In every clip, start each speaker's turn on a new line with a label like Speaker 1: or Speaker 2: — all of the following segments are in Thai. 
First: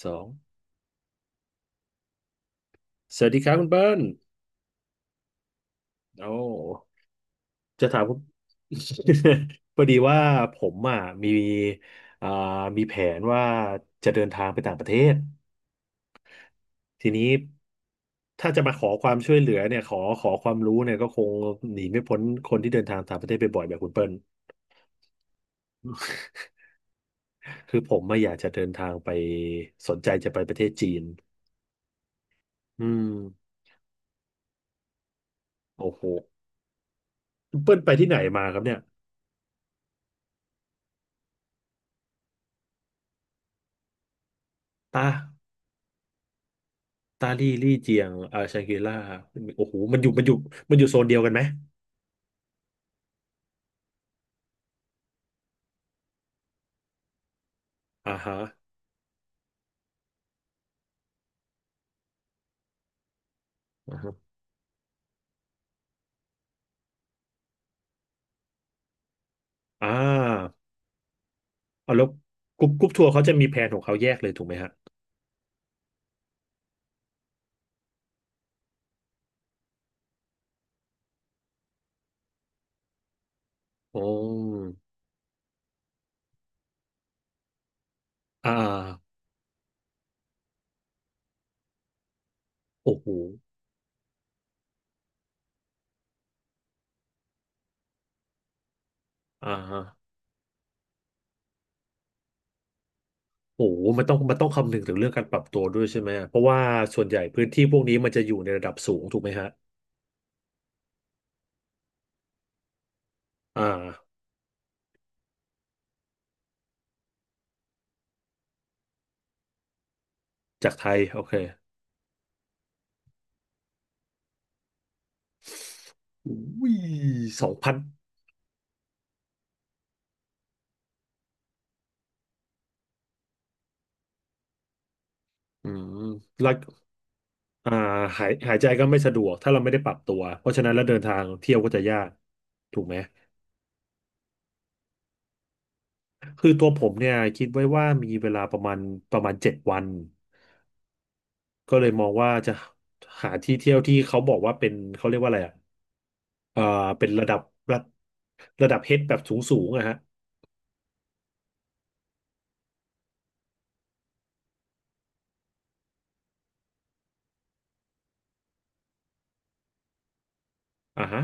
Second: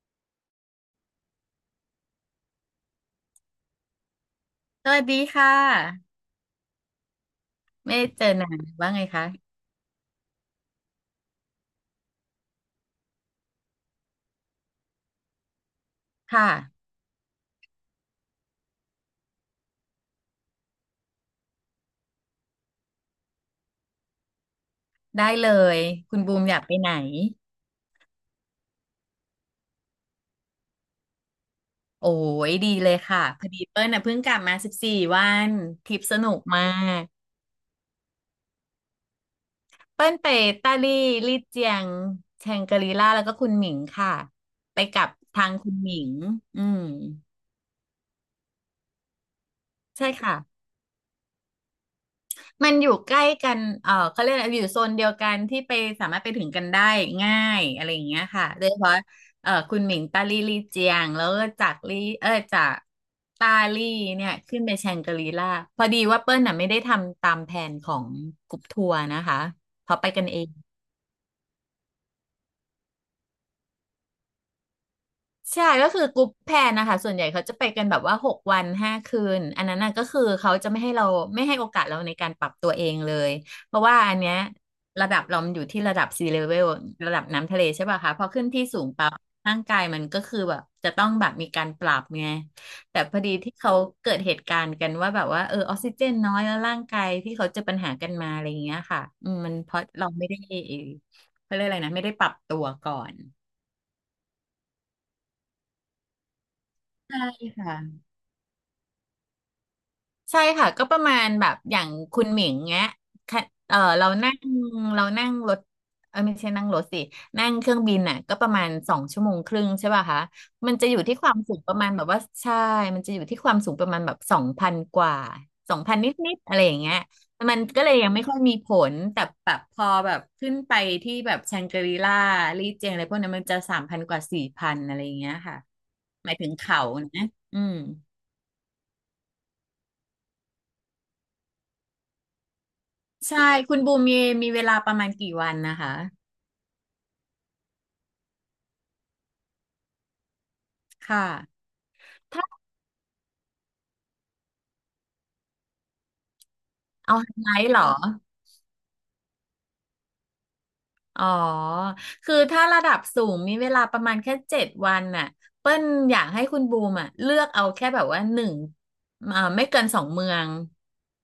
Speaker 1: สองสวัสดีครับคุณเปิ้ล
Speaker 2: สวัสดีค่ะ
Speaker 1: โอ้จะ
Speaker 2: ไม่
Speaker 1: ถาม
Speaker 2: ได้
Speaker 1: คุณ
Speaker 2: เจอนานว่าไงคะ
Speaker 1: พอดีว่าผมอ่ะมีอ่ามีแผนว่าจะเดินทางไปต่างประเทศ
Speaker 2: ค่ะ
Speaker 1: ทีนี้ถ้าจะมาขอความช่วยเหลือเนี่ยขอความรู้เนี่ยก็คงหนีไม่พ้นคนที่เดินทางต่างประเทศปบ่อยๆแบบคุณเปิ้ล
Speaker 2: ได้เลยคุณบูมอยากไปไหน
Speaker 1: คือผมมาอยากจะเดินทางไปสนใจจะไปประเทศจีน
Speaker 2: โอ้ยดี
Speaker 1: อื
Speaker 2: เลย
Speaker 1: ม
Speaker 2: ค่ะพอดีเปิ้ลน่ะเพิ่งกลับมา14 วันท
Speaker 1: โอ้
Speaker 2: ริป
Speaker 1: โห
Speaker 2: สนุกมาก
Speaker 1: คุณเปิ้ลไปที่ไหนมาครับเนี่ย
Speaker 2: เปิ้ลไปตาลี่ลี่เจียงแชงกรีล่าแล้วก็คุณหมิงค่ะไปกั
Speaker 1: ตา
Speaker 2: บทางคุณหมิงอืม
Speaker 1: ตาลี่ลี่เจียงอ่าชังกรีล่าโอ้โหมันอ
Speaker 2: ใช่
Speaker 1: ยู่มันอ
Speaker 2: ค่ะ
Speaker 1: ยู่มันอยู่โซนเดียวกันไหม
Speaker 2: มันอยู่ใกล้กันเขาเรียกอะไรอยู่โซนเดียวกันที่ไปสามารถไปถึงกันได้ง่ายอะไรอย่าง
Speaker 1: อ่า
Speaker 2: เงี้ย
Speaker 1: ฮะ
Speaker 2: ค่ะโดยเฉพาะคุณหมิงตาลี่ลี่เจียงแล้วก็จากลี่จากตาลี่
Speaker 1: อ่าฮะ
Speaker 2: เนี่ยขึ้นไปแชงกรีล่าพอดีว่าเปิ้ลน่ะไม่ได้ทำตามแผนของกลุ่มทัวร์นะคะ
Speaker 1: อ่
Speaker 2: เขาไปกันเอง
Speaker 1: าเอาแล้วกรุ๊ปทัวร์เขาจะมีแผนของเขาแยกเลยถูกไหมฮะ
Speaker 2: ใช่ก็คือกรุ๊ปแพลนนะคะส่วนใหญ่เขาจะไปกันแบบว่า6 วัน 5 คืนอันนั้นน่ะก็คือเขาจะไม่ให้เราไม่ให้โอกาสเราในการปรับตัวเองเลยเพราะว่า
Speaker 1: อ๋
Speaker 2: อันเนี้ย
Speaker 1: อ
Speaker 2: ระดับเรามันอยู่ที่ระดับซีเลเวลระดับน้ำทะเลใช่ป่ะคะพอขึ้น
Speaker 1: อ่า
Speaker 2: ที่สูงปั๊บร่างกายมันก็คือแบบจะต้องแบบมีการปรับไง
Speaker 1: โอ้
Speaker 2: แต่
Speaker 1: โห
Speaker 2: พอดีที่เขาเกิดเหตุการณ์กันว่าแบบว่าออกซิเจนน้อยแล้วร่างกายที่เขาเจอปัญหากันมาอะไรอย่างเงี้ยค่ะ
Speaker 1: อ่า
Speaker 2: มันเพ
Speaker 1: ฮะ
Speaker 2: ราะเราไม่ได้เขาเรียกอะไรนะไม่ได้ปรับตัวก่อน
Speaker 1: โอ้โหมันต้องคำนึงถึงเรื่องการปรับตัวด้วยใช่ไหมเพราะว่าส่วนใหญ่
Speaker 2: ใช่
Speaker 1: พื้นที่พวกนี้
Speaker 2: ค่ะ
Speaker 1: มันจะอยู่ในระดับสูงถูกไหมฮะ
Speaker 2: ใช่ค่ะก็ประมาณแบบอย่างคุณหมิงเงี้ยค่ะ
Speaker 1: อ่า
Speaker 2: เออเรานั่งเรานั่งรถไม่ใช่นั่งรถสินั่งเครื่องบินน่ะก็ประมาณ2.5 ชั่วโมงใช่ป่ะคะ
Speaker 1: จา
Speaker 2: มั
Speaker 1: ก
Speaker 2: นจะ
Speaker 1: ไท
Speaker 2: อ
Speaker 1: ย
Speaker 2: ยู่ที่
Speaker 1: โอ
Speaker 2: ค
Speaker 1: เค
Speaker 2: วามสูงประมาณแบบว่าใช่มันจะอยู่ที่ความสูงประมาณแบบ2,000 กว่า2,000 นิดๆอะไร
Speaker 1: อุ้
Speaker 2: อ
Speaker 1: ย
Speaker 2: ย่างเงี้ย
Speaker 1: สอง
Speaker 2: มัน
Speaker 1: พัน
Speaker 2: ก็เลยยังไม่ค่อยมีผลแต่แบบพอแบบขึ้นไปที่แบบแชงกรีล่าลี่เจียงอะไรพวกนั้นมันจะ3,000 กว่า4,000อะไรอย่างเงี้ยค่ะ
Speaker 1: อืม
Speaker 2: หมายถึ
Speaker 1: แล้ว
Speaker 2: งเขานะอื
Speaker 1: อ่า
Speaker 2: ม
Speaker 1: หายใจก็ไม่สะดวกถ้าเราไม่ได้ปรับตัวเพราะฉะนั้นแล้วเดินทางเที่ยวก็จะยากถูกไหม
Speaker 2: ใช่คุณบูมมีเวลาประมาณกี่วันนะคะ
Speaker 1: คือตัวผมเนี่ยคิดไว้ว่ามีเวลาประมาณเจ็ดวัน
Speaker 2: ค่ะ
Speaker 1: ก็เลยมองว่า
Speaker 2: ถ้า
Speaker 1: จะหาที่เที่ยวที่เขาบอกว่าเป็นเขาเรียกว่าอะไรอ่ะเอ่อเป็น
Speaker 2: เอา
Speaker 1: ระ
Speaker 2: ไฮ
Speaker 1: ดับ
Speaker 2: ไลท์เห
Speaker 1: ระ
Speaker 2: รอ
Speaker 1: ระดับเฮดแบบสูงสูงอะฮะ
Speaker 2: อ๋อคือถ้าระดับสูงมีเวลาประมาณแค่เจ็ดวันน่ะเปิ้ลอยากให้คุณบูมอ่ะเลือกเอาแค่แบบว่าหนึ่งไม่เกินสองเมือง
Speaker 1: อ่าฮะ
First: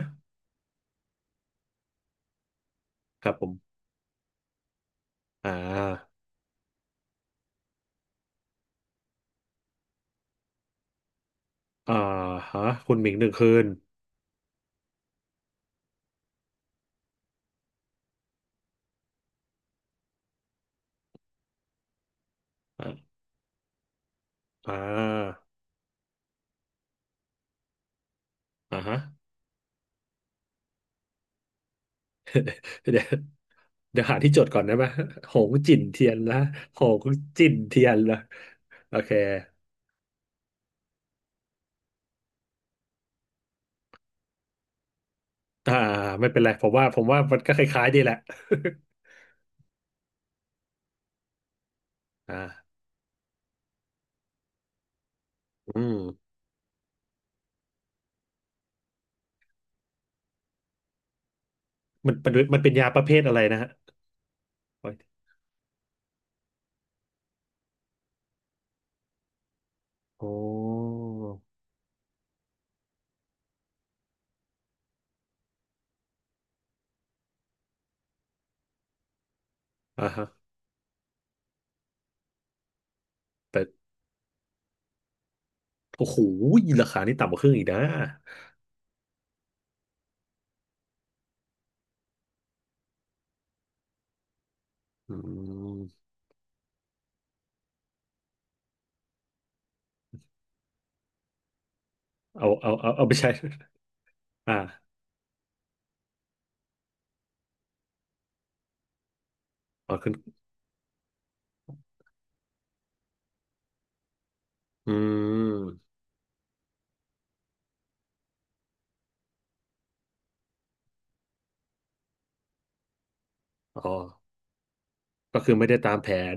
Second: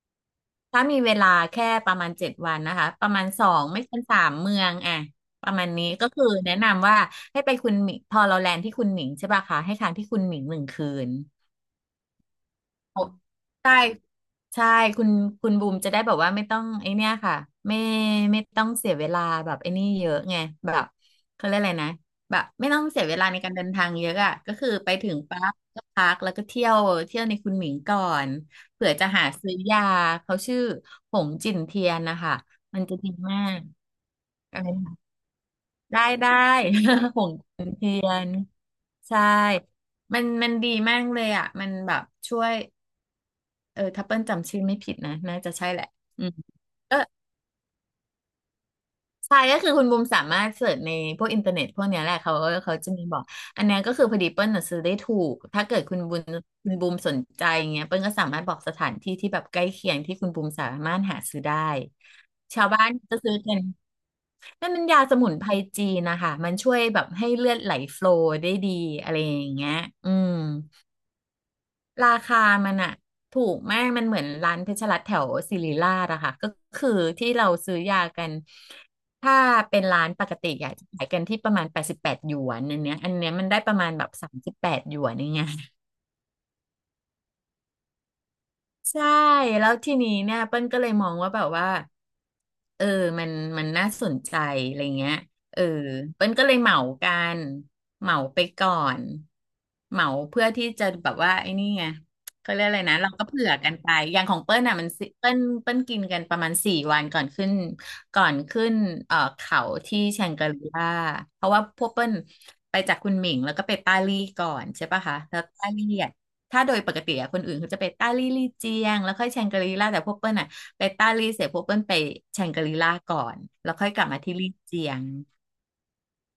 Speaker 2: ถ้ามีเวลาแค่ประมาณเจ็ดวันนะคะประมา
Speaker 1: ค
Speaker 2: ณ
Speaker 1: รับผ
Speaker 2: สอ
Speaker 1: ม
Speaker 2: งไม่เกินสามเมืองอ่ะป
Speaker 1: อ่
Speaker 2: ระมาณนี้ก็
Speaker 1: า
Speaker 2: คือแนะนำว่าให้ไปคุณหมิงพอเราแลนด์ที่คุณหมิงใช่ป่ะคะให้ค้างที่คุณหมิง1 คืน
Speaker 1: อ่าฮะคุณ
Speaker 2: โอ้
Speaker 1: หมิงหนึ่งคืน
Speaker 2: ใช่ใช่คุณคุณบูมจะได้แบบว่าไม่ต้องไอเนี้ยค่ะไม่ไม่ต้องเสียเวลาแบบไอ้นี่เยอะไงแบบเขาเรียกอะไรนะแบบไม่ต้องเสียเว
Speaker 1: อ่า
Speaker 2: ลาในการเดินทางเยอะอ่ะก็คือ
Speaker 1: อ่
Speaker 2: ไปถึง
Speaker 1: า
Speaker 2: ปั๊บก็พักแล้วก็เที่ยวเที่ยวในคุณหมิงก่อน
Speaker 1: อ่า
Speaker 2: เผื่อ
Speaker 1: ฮะ
Speaker 2: จะหาซื้อยาเขาชื่อหงจิ่นเทียนนะคะมันจะ
Speaker 1: เดี๋ยว
Speaker 2: ดีมาก
Speaker 1: เดี๋ยวหาที่จดก่
Speaker 2: อะ
Speaker 1: อน
Speaker 2: ไร
Speaker 1: ได้ไหม
Speaker 2: นะ
Speaker 1: หงจิ่น
Speaker 2: ได้
Speaker 1: เทียน
Speaker 2: ได้
Speaker 1: นะหง
Speaker 2: หง
Speaker 1: จิ่น
Speaker 2: จิ่น
Speaker 1: เทีย
Speaker 2: เที
Speaker 1: น
Speaker 2: ย
Speaker 1: ละ
Speaker 2: น
Speaker 1: โอเค
Speaker 2: ใช่มันดีมากเลยอ่ะมันแบบช่วย ถ้าเปิ้ลจำชื่อไม่ผิดนะน่าจะใช่
Speaker 1: อ่า
Speaker 2: แหละอื
Speaker 1: ไม่
Speaker 2: ม
Speaker 1: เป็นไรผมว่า
Speaker 2: ก็
Speaker 1: ผมว่ามันก็คล้ายๆดีแหละ
Speaker 2: ใช่ก็คือคุณบูมสามารถเสิร์ชในพวกอินเทอร์เน็ตพวกเนี้ยแหละ เขา
Speaker 1: อ่า
Speaker 2: เขาจะมีบอกอันเนี้ยก็คือพอดีเปิ้ลน่ะซื้อได้ถูกถ้าเกิ
Speaker 1: อื
Speaker 2: ด
Speaker 1: ม
Speaker 2: คุณบูมสนใจอย่างเงี้ยเปิ้ลก็สามารถบอกสถานที่ที่แบบใกล้เคียงที่คุณบูมสามารถหาซื้อได้
Speaker 1: มัน
Speaker 2: ชาว
Speaker 1: เป็น
Speaker 2: บ้า
Speaker 1: ยา
Speaker 2: น
Speaker 1: ประเภ
Speaker 2: จะ
Speaker 1: ท
Speaker 2: ซื้
Speaker 1: อะ
Speaker 2: อ
Speaker 1: ไร
Speaker 2: กั
Speaker 1: นะ
Speaker 2: น
Speaker 1: ฮะ
Speaker 2: นั่นมัน
Speaker 1: โอ้
Speaker 2: ยาส
Speaker 1: ย
Speaker 2: มุนไพรจีนนะคะมันช่วยแบบให้เลือดไหลโฟลว์ได้ดีอะไรอย่างเงี้ยอืม
Speaker 1: โอ้
Speaker 2: ราคามันอะถูกมากมันเหมือนร้านเพชรรัตน์แถวศิริราชอะค่ะก็คือที่เราซื้อยากันถ้าเป็นร้า
Speaker 1: อ่า
Speaker 2: นป
Speaker 1: ฮะ
Speaker 2: กติอะจะขายกันที่ประมาณ88 หยวนอันเนี้ยมันได้
Speaker 1: แต่
Speaker 2: ประมาณแบบ38 หยวนอย่างเงี้ย
Speaker 1: โอ้โหราคานี่ต่ำกว่าครึ่งอีกนะ
Speaker 2: ใช่แล้วทีนี้เนี่ยเปิ้ลก็เลยมองว่าแบบว่าเออมันมันน่าสนใจอะไรเงี้
Speaker 1: อื
Speaker 2: ยเออ
Speaker 1: ม
Speaker 2: เปิ้ลก็เลยเหมากันเหมาไปก่อนเหมาเพื่อที่จะแบบว่าไอ้นี่ไง
Speaker 1: เอา
Speaker 2: เขาเรียก
Speaker 1: เอา
Speaker 2: อะไร
Speaker 1: เอา
Speaker 2: นะ
Speaker 1: เอา
Speaker 2: เรา
Speaker 1: ไป
Speaker 2: ก็
Speaker 1: ใช้
Speaker 2: เผื่อกันไปอย่างของ
Speaker 1: อ่า
Speaker 2: เปิ้ลน่ะมันสิเปิ้ลกินกันประมาณสี่วันก่อนขึ้นก่อนขึ้นเขา
Speaker 1: ออก
Speaker 2: ที่
Speaker 1: ขึ้น
Speaker 2: แชงกรีล่าเพราะว่าพวกเปิ้ลไปจากคุณหมิงแล้วก็ไปปาลี่ก่อนใช่
Speaker 1: อื
Speaker 2: ปะคะแล้วปาลี่
Speaker 1: ม
Speaker 2: อะ ถ้าโดยปกติอะคนอื่นเขาจะไปต้าลี่ลี่เจียงแล้วค่อยแชงกรีล่าแต่พวกเปิ้ลอะไปต้าลี่เสร็จพวกเปิ้ลไปแชงกรีล่าก่อนแล้ว
Speaker 1: อ๋
Speaker 2: ค่อ
Speaker 1: อ
Speaker 2: ยกลับมาที่ลี่เจียง
Speaker 1: ก็คือไม่ได้ตามแผน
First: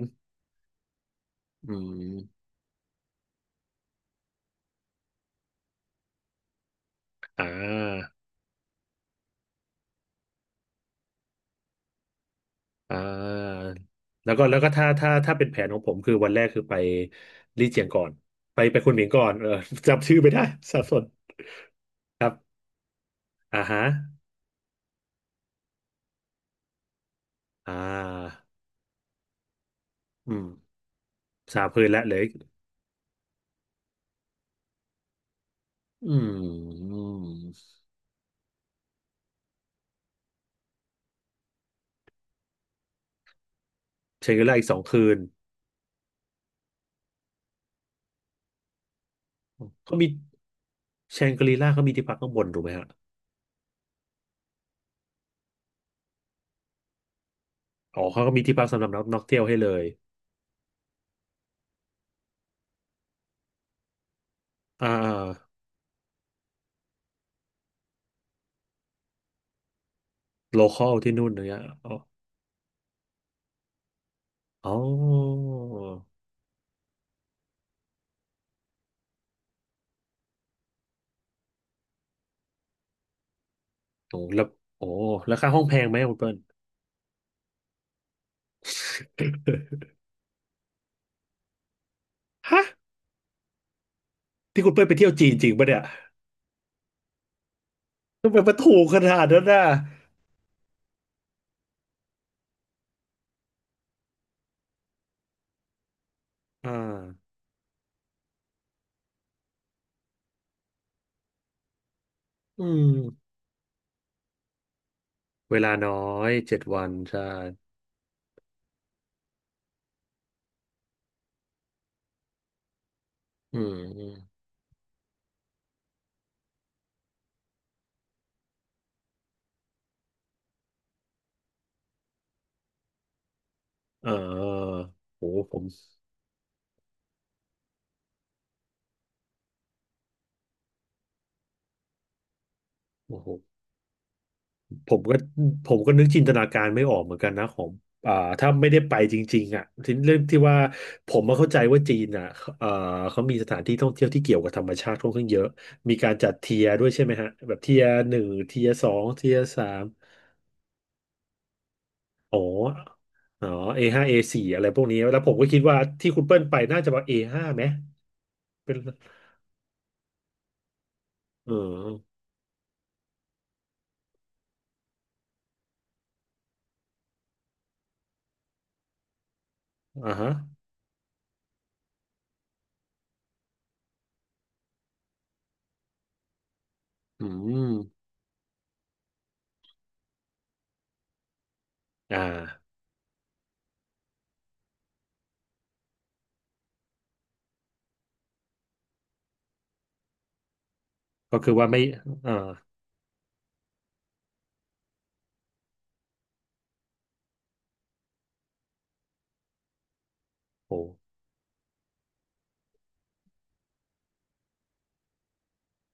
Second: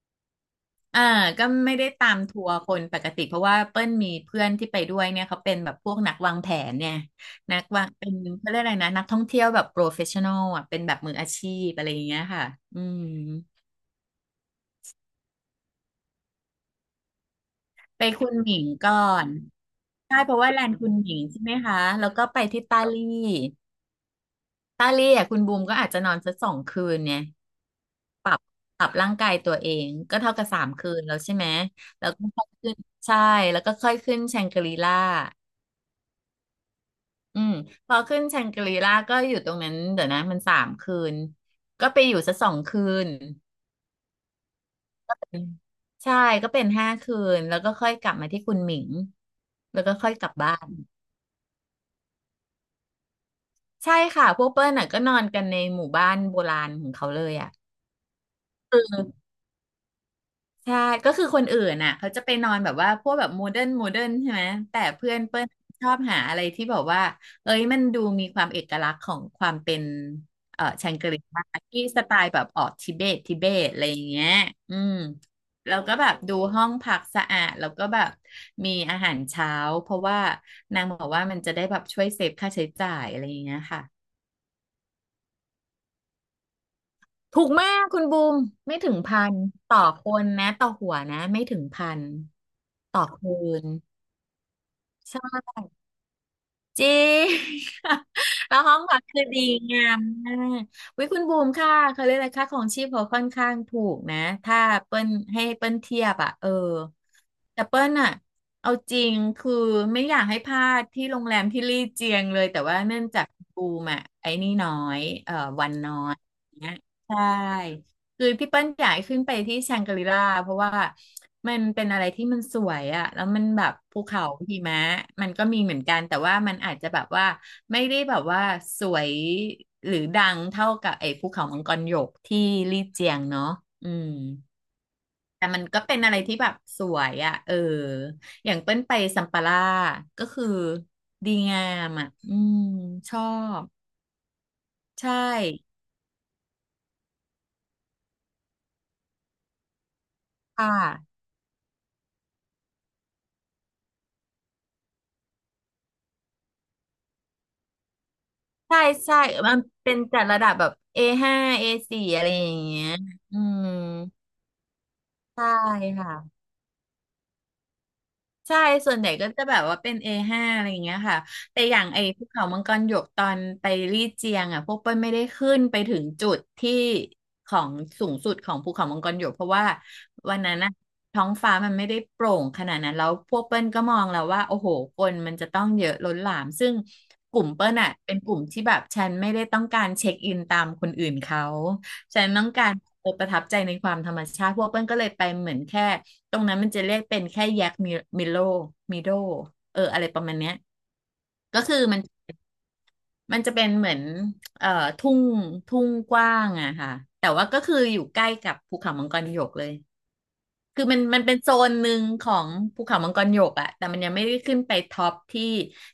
Speaker 2: อ่าก็
Speaker 1: อื
Speaker 2: ไม่ได้ตามทั
Speaker 1: ม
Speaker 2: วร์คนปกติเพราะว่าเปิ้ลมีเพื่อนที่ไปด้วยเนี่ยเขาเป็นแบบพวกนักวางแผนเนี่ย
Speaker 1: อ่
Speaker 2: นักวางเป็
Speaker 1: า
Speaker 2: นเขาเรียกอะไรนะนักท่องเที่ยวแบบโปรเฟชชั่นอลอ่ะเป็นแบบมืออาชีพอะไรอย่างเงี้ยค่ะอื
Speaker 1: อ่า
Speaker 2: ม
Speaker 1: แล้วก็ถ้าเป็นแผนของผมคือวันแรกคือไปลี่เจียงก่
Speaker 2: ไป
Speaker 1: อน
Speaker 2: คุณหมิ
Speaker 1: ไป
Speaker 2: ง
Speaker 1: คุ
Speaker 2: ก่
Speaker 1: น
Speaker 2: อ
Speaker 1: หมิงก่อ
Speaker 2: น
Speaker 1: นเออ จำชื่
Speaker 2: ใช่
Speaker 1: อไม่
Speaker 2: เพราะ
Speaker 1: ได้
Speaker 2: ว่าแล น
Speaker 1: สั
Speaker 2: ด์
Speaker 1: บ
Speaker 2: คุ
Speaker 1: ส
Speaker 2: ณ
Speaker 1: น
Speaker 2: หมิงใช่ไหมคะแล้ว
Speaker 1: ค
Speaker 2: ก็
Speaker 1: รับ
Speaker 2: ไปที่ตาลี่
Speaker 1: อ่าฮะ
Speaker 2: ตาลี่อ่ะคุณบูมก็อาจจะนอนสักสองคืนเนี่ย
Speaker 1: อ่า
Speaker 2: ปรับร่างกายตัวเองก็
Speaker 1: อื
Speaker 2: เท่า
Speaker 1: ม
Speaker 2: กับสามคืนแล้วใช่ไหม
Speaker 1: สามคืนละ
Speaker 2: แล้ว
Speaker 1: เหล
Speaker 2: ก็
Speaker 1: ย
Speaker 2: ค่อยขึ้นใช่แล้วก็ค่อยขึ้นแชงกรีล่า
Speaker 1: อื
Speaker 2: อื
Speaker 1: ม
Speaker 2: มพอขึ้นแชงกรีล่าก็อยู่ตรงนั้นเดี๋ยวนะมันสามคืนก็ไปอยู่สักสองคืน
Speaker 1: แชงกรีล่าอีกสองคืน
Speaker 2: ใช่ก็เป็น5 คืนแล้วก็ค่อยกลับมาที่คุณหมิงแล้วก็
Speaker 1: เขามี
Speaker 2: ค่อยกลับบ้าน
Speaker 1: แชงกรีล่าเขามีที่พักข้างบนถูกไหมฮะ
Speaker 2: ใช่ค่ะพวกเปิ้ลน่ะก็นอนกันในหมู่บ้านโบราณของเขาเลยอ่ะ
Speaker 1: อ๋อเขาก็มีที่พัก
Speaker 2: คื
Speaker 1: สำหรับนักนั
Speaker 2: อ
Speaker 1: กเที่ยวให้เลย
Speaker 2: ใช่ก็คือคนอื่นน่ะเขาจะไปนอนแบบว่าพวกแบบโมเดิร์นใช่ไหมแต่
Speaker 1: อ่
Speaker 2: เพื่อนเปิ้ล
Speaker 1: า
Speaker 2: ชอบหาอะไรที่แบบว่าเอ้ยมันดูมีความเอกลักษณ์ของความเป็น
Speaker 1: โลค
Speaker 2: แช
Speaker 1: อล
Speaker 2: งก
Speaker 1: ที่
Speaker 2: รี
Speaker 1: นู่น
Speaker 2: ล่า
Speaker 1: เนี่ย
Speaker 2: ที่
Speaker 1: อ๋อ
Speaker 2: สไตล์แบบออกทิเบตอะไรอย่างเงี้ย
Speaker 1: อ๋
Speaker 2: อื
Speaker 1: อ
Speaker 2: มแล้วก็แบบดูห้องพักสะอาดแล้วก็แบบมีอาหารเช้าเพราะว่านางบอกว่ามันจะได้แบบช่วยเซฟค่าใช้จ่ายอะไรอย่างเงี้ยค่ะ
Speaker 1: โอ้แล้วโอ้แล้วค่าห้องแพงไหมคุณเปิ้ล
Speaker 2: ถูกมากคุณบูมไม่ถึงพันต่อคนนะต่อหัวนะไม่ถึงพัน
Speaker 1: ฮะ
Speaker 2: ต่อคืน
Speaker 1: ที่คุณเป้ยไปเที่ยวจีนจริง
Speaker 2: ใช่
Speaker 1: ปะเนี่ย
Speaker 2: จริง
Speaker 1: ทำไม มัน
Speaker 2: แล้วห้
Speaker 1: ถู
Speaker 2: อง
Speaker 1: กข
Speaker 2: พัก
Speaker 1: นา
Speaker 2: คือ
Speaker 1: ด
Speaker 2: ดี
Speaker 1: นั้นน่ะ
Speaker 2: งามมากวิคุณบูมค่ะเขาเรียกอะไรค่าของชีพเขาค่อนข้างถูกนะถ้าเปิ้ลให้เปิ้ลเทียบอ่ะเออ
Speaker 1: อ่า
Speaker 2: แต่เปิ้ลอ่ะเอาจริงคือไม่อยากให้พลาดที่โรงแรมที่ลี่เจียงเลยแต่
Speaker 1: อื
Speaker 2: ว่า
Speaker 1: ม
Speaker 2: เนื่องจากบูมอ่ะไอ้นี่น้อย
Speaker 1: เว
Speaker 2: วั
Speaker 1: ลา
Speaker 2: น
Speaker 1: น้
Speaker 2: น้
Speaker 1: อ
Speaker 2: อย
Speaker 1: ยเจ็ดวัน
Speaker 2: ใช่
Speaker 1: ใช่
Speaker 2: คือพี่เปิ้ลอยากให้ขึ้นไปที่แชงกรีลาเพราะว่ามันเป็นอะไรที่มันสวยอะแล้วมัน
Speaker 1: อื
Speaker 2: แบ
Speaker 1: ม
Speaker 2: บภู
Speaker 1: อืม
Speaker 2: เขาหิมะมันก็มีเหมือนกันแต่ว่ามันอาจจะแบบว่าไม่ได้แบบว่าสวยหรือดังเท่ากับไอ้ภูเขามังกรหยกที่ลี่เจียงเนาะอืม
Speaker 1: เออโห
Speaker 2: แต่
Speaker 1: ผ
Speaker 2: มั
Speaker 1: ม
Speaker 2: นก็เป็นอะไรที่แบบสวยอะเอออย่างเปิ้ลไปซัมปาล่าก็คือดีงามอะอืมช
Speaker 1: โอ้
Speaker 2: อ
Speaker 1: โห
Speaker 2: บ
Speaker 1: ผม
Speaker 2: ใช่
Speaker 1: ก็ผมก็นึกจินตนาการไม่ออกเหมือนกันนะของอ่าถ้าไม่ได้ไปจริงๆอ่ะทีเรื่องที่ว่า
Speaker 2: ค่
Speaker 1: ผ
Speaker 2: ะ
Speaker 1: มมาเข้าใจว่าจีนอ่ะเอ่อเขามีสถานที่ท่องเที่ยวที่เกี่ยวกับธรรมชาติค่อนข้างเยอะมีการจัดเทียร์ด้วยใช่ไหมฮะแบบเทียร์หนึ่งเทียร์
Speaker 2: ใช่
Speaker 1: สอง
Speaker 2: ใช่
Speaker 1: เทียร์
Speaker 2: มัน
Speaker 1: สาม
Speaker 2: เป็นจัดระดับแบบ A5 A4อะไร
Speaker 1: อ๋อ
Speaker 2: อย่างเงี้ยอื
Speaker 1: อ๋อ
Speaker 2: ม
Speaker 1: A5 A4 อสี่อะไรพวกนี้ แล้วผม
Speaker 2: ใช่
Speaker 1: ก็คิดว่าที่
Speaker 2: ค่ะ
Speaker 1: คุณเปิ้ลไปน่าจะมา A5 ไหม
Speaker 2: ใช่
Speaker 1: เป็น
Speaker 2: ส่วนใหญ่ก็จะแบบว่าเป็น A5 อห้าอะไรอย่างเงี้ยค่ะ
Speaker 1: เออ
Speaker 2: แต่อย่างไอ้ภูเขามังกรหยกตอนไปลี่เจียงอ่ะพวกเปิ้ลไม่ได้ขึ้นไปถึงจุดที่ของสูงสุดของภูเขามังกรหยกเพราะว่า
Speaker 1: อ่าฮะ
Speaker 2: วันนั้นนะท้องฟ้ามันไม่ได้โปร่งขนาดนั้นแล้วพวกเปิ้ลก็มองแล้วว่าโอ้โหคนมันจะต้องเยอะล้นหลามซึ่ง
Speaker 1: อื
Speaker 2: กลุ่มเปิ้
Speaker 1: ม
Speaker 2: ลอ่ะเป็นกลุ่มที่แบบฉันไม่ได้ต้องการเช็คอินตามคนอื่นเขา
Speaker 1: อ่
Speaker 2: ฉันต้องกา
Speaker 1: า
Speaker 2: รเออประทับใจในความธรรมชาติพวกเปิ้ลก็เลยไปเหมือนแค่ ตรงนั้นมันจะเรียกเป็นแค่แยกมิโลมิโดเอออะไรประมาณเนี้ย
Speaker 1: ก็คือ
Speaker 2: ก็
Speaker 1: ว่า
Speaker 2: คือ
Speaker 1: ไม่
Speaker 2: มัน
Speaker 1: อ่า
Speaker 2: มันจะเป็นเหมือนเอ่อทุ่งทุ่งกว้างอะค่ะแต่ว่าก็คืออยู่ใกล้กับภูเขามังกรหยกเลย
Speaker 1: โอ
Speaker 2: คือมัน
Speaker 1: ้
Speaker 2: มันเป็นโซนหนึ่งของภูเขามังกรหยกอะแต่มันยังไม่ได้ขึ้นไปท็อปที่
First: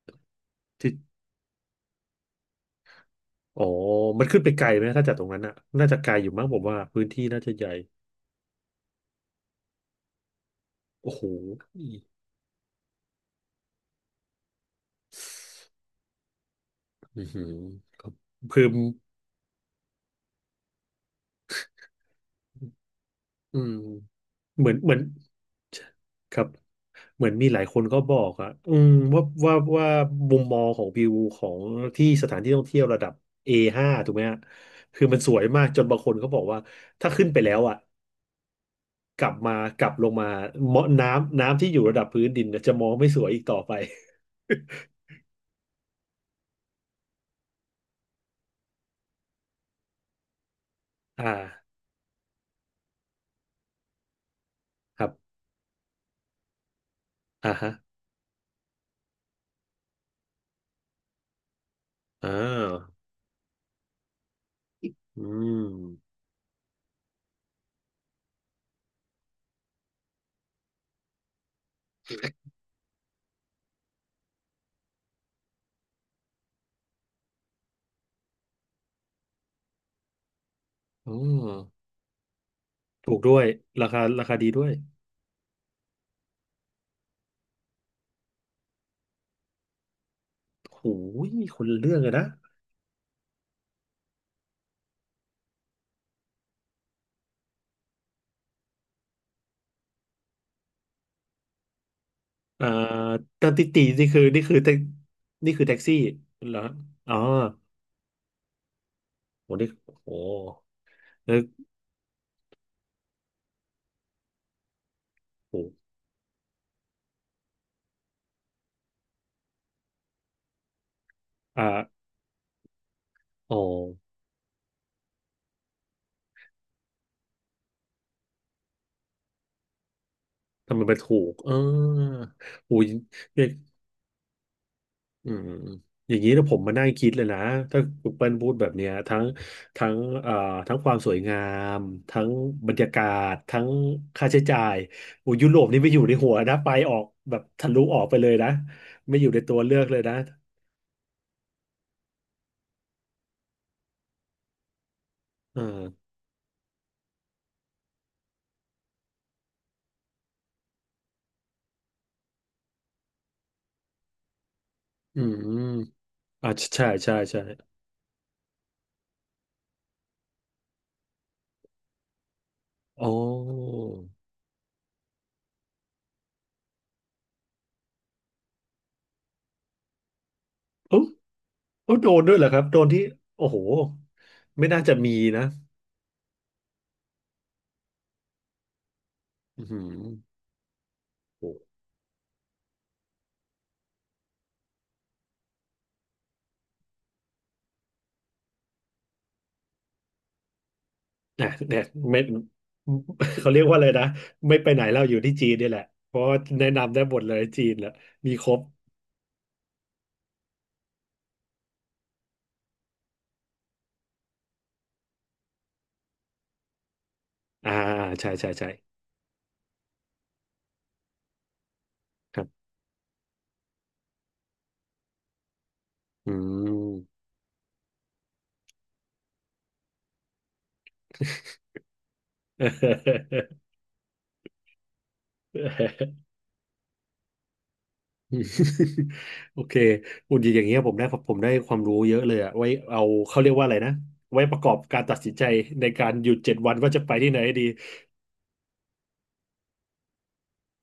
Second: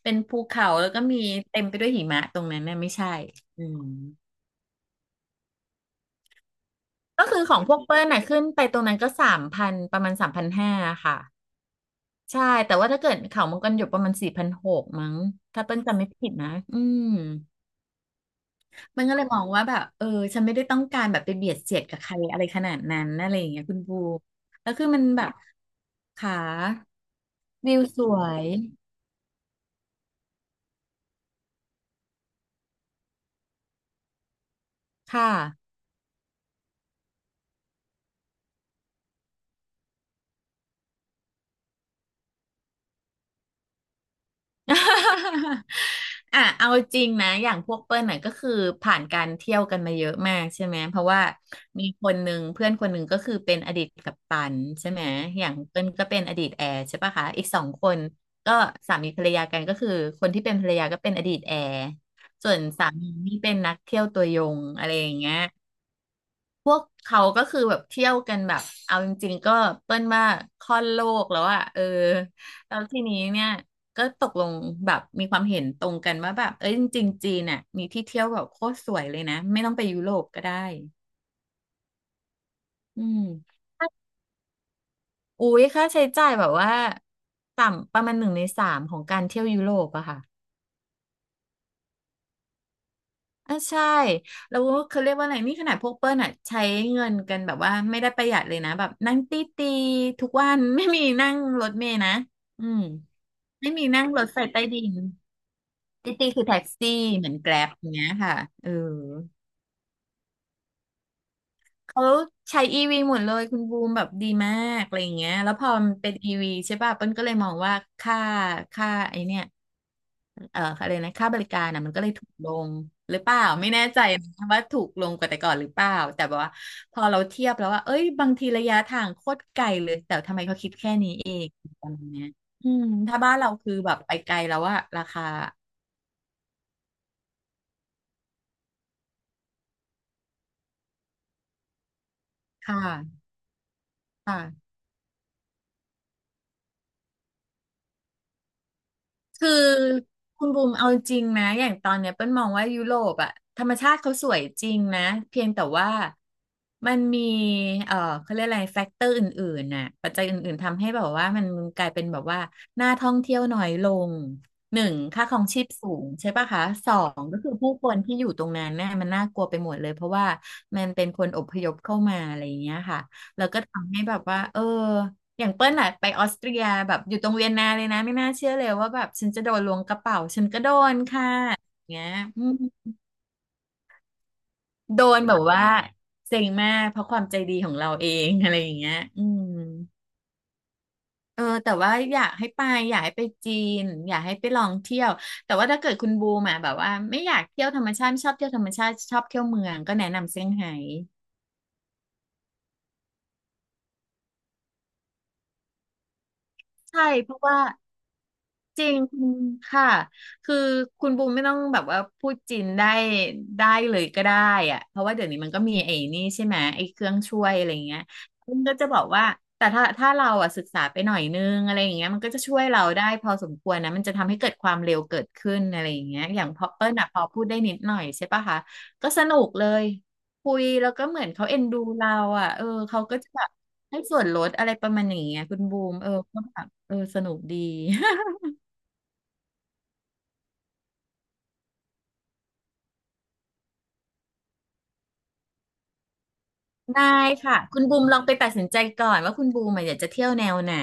Speaker 2: เป็นภูเขาแล้ว
Speaker 1: ที่
Speaker 2: ก็มีเต็มไปด้วยหิมะตรงนั้นน่ะไม่ใช่
Speaker 1: อ๋
Speaker 2: อื
Speaker 1: อ
Speaker 2: ม
Speaker 1: มันขึ้นไปไกลไหม ถ้าจากตรงนั้นน่ะ น่าจะไกลอยู่มั้งผมว่าพื้นที่
Speaker 2: ก็คื
Speaker 1: น่า
Speaker 2: อ
Speaker 1: จะ
Speaker 2: ขอ
Speaker 1: ให
Speaker 2: ง
Speaker 1: ญ่
Speaker 2: พวกเปิ้ลน่ะขึ้นไปตรงนั้นก็สามพันประมาณ3,500
Speaker 1: โอ้
Speaker 2: ค่ะ
Speaker 1: โห
Speaker 2: ใช่แต่ว่าถ้าเกิดเขามังกรหยกประมาณ4,600มั้งถ้าเปิ้ลจำไม่ผิดนะ อืม
Speaker 1: อือหือครับคือ
Speaker 2: มันก็เลยมองว่าแบบเออฉันไม่ได้ต้องการแบบไปเบียดเสียดกับใครอะไรขนาดนั้นอะไรอย่าง
Speaker 1: อื
Speaker 2: เงี้ย
Speaker 1: ม
Speaker 2: คุณบู
Speaker 1: เห
Speaker 2: แล้
Speaker 1: มื
Speaker 2: ว
Speaker 1: อน
Speaker 2: คือ
Speaker 1: เหมือน
Speaker 2: มันแบบขา
Speaker 1: ครับเหมือนมีหลายค
Speaker 2: วิว
Speaker 1: นก็
Speaker 2: ส
Speaker 1: บ
Speaker 2: ว
Speaker 1: อก
Speaker 2: ย
Speaker 1: อ่ะอืมว่ามุมมองของวิวของที่สถานที่ท่องเที่ยวระดับ A5 ถูกไหมฮะคือมันส
Speaker 2: ค่ะ
Speaker 1: วยมากจนบางคนเขาบอกว่าถ้าขึ้นไปแล้วอ่ะกลับมากลับลงมาเมาะน้ำที่อยู่ระดับพื้นดินน่ะจะมองไม่สวยอีกต่อไป
Speaker 2: อ่ะเอาจริงนะอย่างพวกเปิ้ลน่ะก็คือผ่านการเที่ยวกันมาเยอะมากใช่ไหมเพราะ ว่า
Speaker 1: อ่า
Speaker 2: มีคนหนึ่งเพื่อนคนหนึ่งก็คือเป็นอดีตกัปตันใช่
Speaker 1: ค
Speaker 2: ไหม
Speaker 1: รับ
Speaker 2: อย่างเปิ้ลก็เป็นอดีตแอร์ใช่ปะคะอีก
Speaker 1: อ่า
Speaker 2: สอง
Speaker 1: ฮะ
Speaker 2: คนก็สามีภรรยากันก็คือคนที่เป็นภรรยาก็เป็นอดีตแอร์
Speaker 1: อ่
Speaker 2: สา
Speaker 1: า
Speaker 2: มีนี่เป็นนักเที่ยวตัวยงอะไรอย่าง
Speaker 1: อื
Speaker 2: เงี้ย
Speaker 1: ม
Speaker 2: พวกเขาก็คือแบบเที่ยวกันแบบเอาจริงๆก็เปิ้ลว่าค่อนโลกแล้วอะเออแล้วทีนี้เนี่ยก็ตกลงแบบมีความเห็นตรงกันว่าแบบเอ้ยจริงๆจีนน่ะมีที่เที่ยวแบบโคตรสวยเลยนะไม่ต้องไปยุโรปก็ได้
Speaker 1: อืม
Speaker 2: อื
Speaker 1: ถูกด้วย
Speaker 2: ม
Speaker 1: ราคาดีด้วย
Speaker 2: อุ้ยค่าใช้จ่ายแบบว่าต่ำประมาณ1/3ของการเที่ยวยุโรปอะค่ะ
Speaker 1: โอ้ยมีคนละเรื่องเลยนะ
Speaker 2: อ่ะใช่แล้วเขาเรียกว่าอะไรนี่ขนาดพวกเปิ้ลอ่ะใช้เงินกันแบบว่าไม่ได้ประหยัดเลยนะแบบนั่งตีตีทุกวัน ไม่มีนั่งรถเมล์นะอื
Speaker 1: อ่า
Speaker 2: ม
Speaker 1: ตอนติ
Speaker 2: ไม่
Speaker 1: ตี
Speaker 2: มีนั่
Speaker 1: นี่
Speaker 2: ง
Speaker 1: คื
Speaker 2: ร
Speaker 1: อ
Speaker 2: ถไฟ
Speaker 1: นี่คือ
Speaker 2: ใต้
Speaker 1: แท็ก
Speaker 2: ดิน
Speaker 1: นี่คือแท็กซี่
Speaker 2: ตีตีคือ
Speaker 1: เหร
Speaker 2: แท็
Speaker 1: อ
Speaker 2: กซี่
Speaker 1: อ๋อ
Speaker 2: เหมือนแกร็บอย่างเงี้ยค่ะเออ
Speaker 1: โหนี่โหแล้ว
Speaker 2: เขาใช้อีวีหมดเลยคุณบูมแบบดีมากอะไรอย่างเงี้ยแล้วพอ
Speaker 1: โห
Speaker 2: มันเป็นอีวีใช่ป่ะเปิ้ลก็เลยมองว่าค่าค่าไอเนี่ยอะไรนะค่าบริกา
Speaker 1: อ่า
Speaker 2: รนะมันก็เลยถูกลงหรือเปล่า
Speaker 1: อ๋อ
Speaker 2: ไม่แน่ใจนะว่าถูกลงกว่าแต่ก่อนหรือเปล่าแต่แบบว่าพอเราเทียบแล้วว่าเอ้ยบางทีระยะทางโคตรไกลเลยแต่ทำไมเขาคิด
Speaker 1: ทำไม
Speaker 2: แค่
Speaker 1: มัน
Speaker 2: นี้
Speaker 1: ถู
Speaker 2: เอ
Speaker 1: ก
Speaker 2: ง
Speaker 1: เอ
Speaker 2: ประมาณ
Speaker 1: อ
Speaker 2: เนี้ยอื
Speaker 1: โห
Speaker 2: ม
Speaker 1: ย
Speaker 2: ถ้าบ้าน
Speaker 1: เนี่ย
Speaker 2: เราคือแบบไปไกลแล้วอะราคา
Speaker 1: อืมอย่างนี้นะผมมานั่งคิดเลยนะถ้าคุณเปิ้ลพูดแบบเนี้ยทั้งเอ่อทั้งความสวยงามทั้งบร
Speaker 2: ค่
Speaker 1: รยากา
Speaker 2: ะ
Speaker 1: ศทั้งค่าใช้จ่า
Speaker 2: ค่ะ
Speaker 1: ยโอ้ยุโรปนี่ไม่อยู่ในหัวนะไปออกแบบทะลุออกไปเลยนะไม่อยู่ใน
Speaker 2: คือ
Speaker 1: ตัวเลือกเลยนะ
Speaker 2: คุณบูมเอาจริงนะอย่างตอนเนี้ยเปิ้ลมองว่ายุโรปอะธรรมชาติเขาสวยจริงนะเพียง
Speaker 1: เอ
Speaker 2: แต่ว่า
Speaker 1: อ
Speaker 2: มันมีเอ่อเขาเรียกอะไรแฟกเตอร์อื่นๆน่ะปัจจัยอื่นๆทำให้แบบว่ามันกลายเป็นแบบว่าน่าท่องเที่ยวน้อยลงหนึ่ง
Speaker 1: อื
Speaker 2: ค่าค
Speaker 1: ม
Speaker 2: รองชีพสูงใช่ปะ
Speaker 1: อ่า
Speaker 2: คะ
Speaker 1: ใช่
Speaker 2: สอ
Speaker 1: ใช่
Speaker 2: งก็
Speaker 1: ใช่
Speaker 2: คือผู้คนที่อยู่ตรงนั้นน่ะมันน่ากลัวไปหมดเลยเพราะว่ามันเป็นคนอพยพเข้ามาอะไรอย่างเงี้ยค่ะ
Speaker 1: อ๋อ
Speaker 2: แล้วก็ทำให้แบบว่าเออ อย่างเปิ้ลน่ะไปออสเตรียแบบอยู่ตรงเวียนนาเลยนะไม่น่าเชื่อเลยว่าแบบฉันจะโดนล้วงกระเป๋าฉันก็โดน
Speaker 1: เอ้า
Speaker 2: ค่ะอย่าง
Speaker 1: เอ้า
Speaker 2: เงี้
Speaker 1: โด
Speaker 2: ย
Speaker 1: นด้วย
Speaker 2: อื
Speaker 1: เหรอครับโดน
Speaker 2: ม
Speaker 1: ที่โอ้โหไม่น่าจะ
Speaker 2: โด
Speaker 1: มี
Speaker 2: นแบบ
Speaker 1: นะ
Speaker 2: ว่าเซ็งมากเพราะความใจดีของเราเองอะไรอย่างเงี้ยอืม
Speaker 1: อืม
Speaker 2: เออ
Speaker 1: โอ้
Speaker 2: แต่ว่าอยากให้ไปอยากให้ไปจีนอยากให้ไปลองเที่ยวแต่ว่าถ้าเกิดคุณบูมาแบบว่าไม่อยากเที่ยวธรรมชาติไม่ชอบเที่ยวธรรมชาติชอบเที่ยวเมืองก็แนะนำเซี่ยงไฮ้
Speaker 1: นะเนี่ยไม่ เขาเรียกว่าอะไรนะไม่ไปไหนเราอยู่ที่จีนนี่แหละเพราะว่าแนะนำได้
Speaker 2: ใช่
Speaker 1: หมด
Speaker 2: เพ
Speaker 1: เลย
Speaker 2: ราะว่า
Speaker 1: จีนแหละมีครบ
Speaker 2: จริงค่ะคือคุณบูมไม่ต้องแบบว่าพูดจีนได้ได้เลยก็ได้อะเพราะว่าเดี๋ยวนี้มันก็มีไอ้นี่ใช่ไหมไอ้เครื่องช่วยอะไร
Speaker 1: อ่า
Speaker 2: เงี้ย
Speaker 1: ใช่ใช่
Speaker 2: มัน
Speaker 1: ใช่
Speaker 2: ก็จะบอกว่าแต่ถ้าเราอ่ะศึกษาไปหน่อยนึงอะไรอย่างเงี้ยมันก็
Speaker 1: ค
Speaker 2: จะ
Speaker 1: รั
Speaker 2: ช่วย
Speaker 1: บ
Speaker 2: เราได้พอสมควรนะมันจะทำให้เกิดความเร็วเกิดขึ้นอะไรอย่างเงี้ย
Speaker 1: อื
Speaker 2: อย่างพอ
Speaker 1: ม
Speaker 2: เปิ้ลอ่ะพอพูดได้นิดหน่อยใช่ปะคะก็สนุกเลยคุยแล้วก็เหมือนเขาเอ็นดูเราอ่ะเออเขาก็จะแบบให้ส่วนลดอะไรประมาณอย่างเงี้ยคุณบูมเออ ก็แบบเออสนุกดี
Speaker 1: อืม โอเคอุ่นอย่างเงี้ยผมได้ความรู้เยอะเลยอะไว้เอาเขาเรียกว่าอะไรนะไว้ประกอบการตัดสินใจในการหยุดเจ็ดวันว่าจะ
Speaker 2: ได้
Speaker 1: ไปที่ไหน
Speaker 2: ค่ะ
Speaker 1: ดี
Speaker 2: คุณบูมลองไปตัดสินใจก่อนว่าคุณบูมอะอยากจะเที่ยวแนวไหน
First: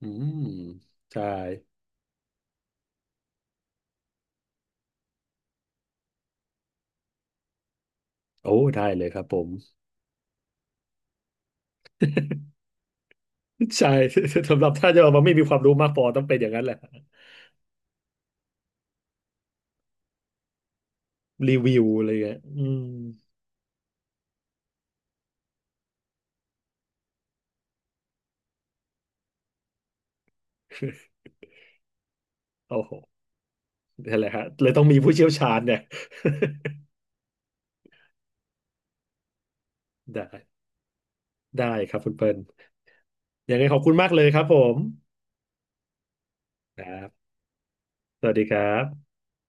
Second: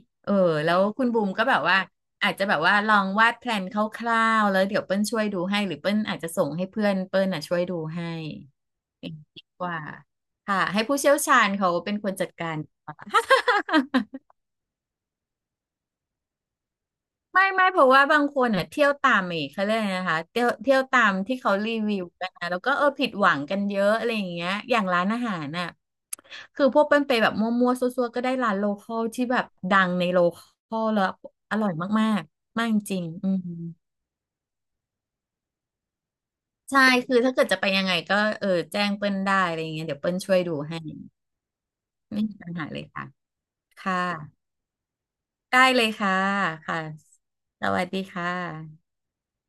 Speaker 1: อื
Speaker 2: เออ
Speaker 1: ม
Speaker 2: แล้วคุณบู
Speaker 1: ใช่
Speaker 2: มก็แบบว่าอาจจะแบบว่าลองวาดแพลนคร่าวๆแล้วเดี๋ยวเปิ้ลช่วยดูให้หรือเปิ้ลอาจจะส่งให้เพื่อนเปิ้ลน่ะช่วยดูให้
Speaker 1: โอ้ได้เลยครับผ
Speaker 2: ดี
Speaker 1: ม
Speaker 2: กว่าค่ะให้ผู้เชี่ยวชาญเขาเป็นคนจัดการ
Speaker 1: ใช่ สำหรับถ้าจะมาไม่มีความรู้มากพอต้องเป็นอย่างนั้นแหละ
Speaker 2: ไม่เพราะว่าบางคนอ่ะเที่ยวตามอีกเขาเรียกอะไรนะคะเที่ยวตามที่เขา
Speaker 1: รี
Speaker 2: รี
Speaker 1: วิว
Speaker 2: วิว
Speaker 1: อะไร
Speaker 2: กัน
Speaker 1: เงี้ย
Speaker 2: นะแล้ว
Speaker 1: อื
Speaker 2: ก็
Speaker 1: ม
Speaker 2: เออผิดหวังกันเยอะอะไรอย่างเงี้ยอย่างร้านอาหารน่ะคือพวกเป็นไปแบบมั่วๆซั่วๆก็ได้ร้านโลคอลที่แบบดังในโลคอลแล้วอร่อยมากๆมากจ
Speaker 1: โอ้โห
Speaker 2: ริงๆอืม
Speaker 1: นั่นแหละฮะเลยต้องมีผู้เชี่ยวชาญเนี่ย
Speaker 2: ใช่คือถ้าเกิดจะไปยังไงก็เออแจ้งเปิ้ลได้อะไรอย่างเงี้ยเดี๋ยว เปิ้ลช่ว
Speaker 1: ได้
Speaker 2: ยดูให้
Speaker 1: ได้ครับคุณ
Speaker 2: ไม่
Speaker 1: เปิ้
Speaker 2: มี
Speaker 1: ล
Speaker 2: ปัญหาเลยค่ะ
Speaker 1: ยังไงขอบคุณ
Speaker 2: ค่
Speaker 1: มากเลยครั
Speaker 2: ะ
Speaker 1: บผม
Speaker 2: ได้เลยค่ะค่ะ
Speaker 1: ครับ
Speaker 2: สวัสดี
Speaker 1: ส
Speaker 2: ค่ะ
Speaker 1: วัสดีครับ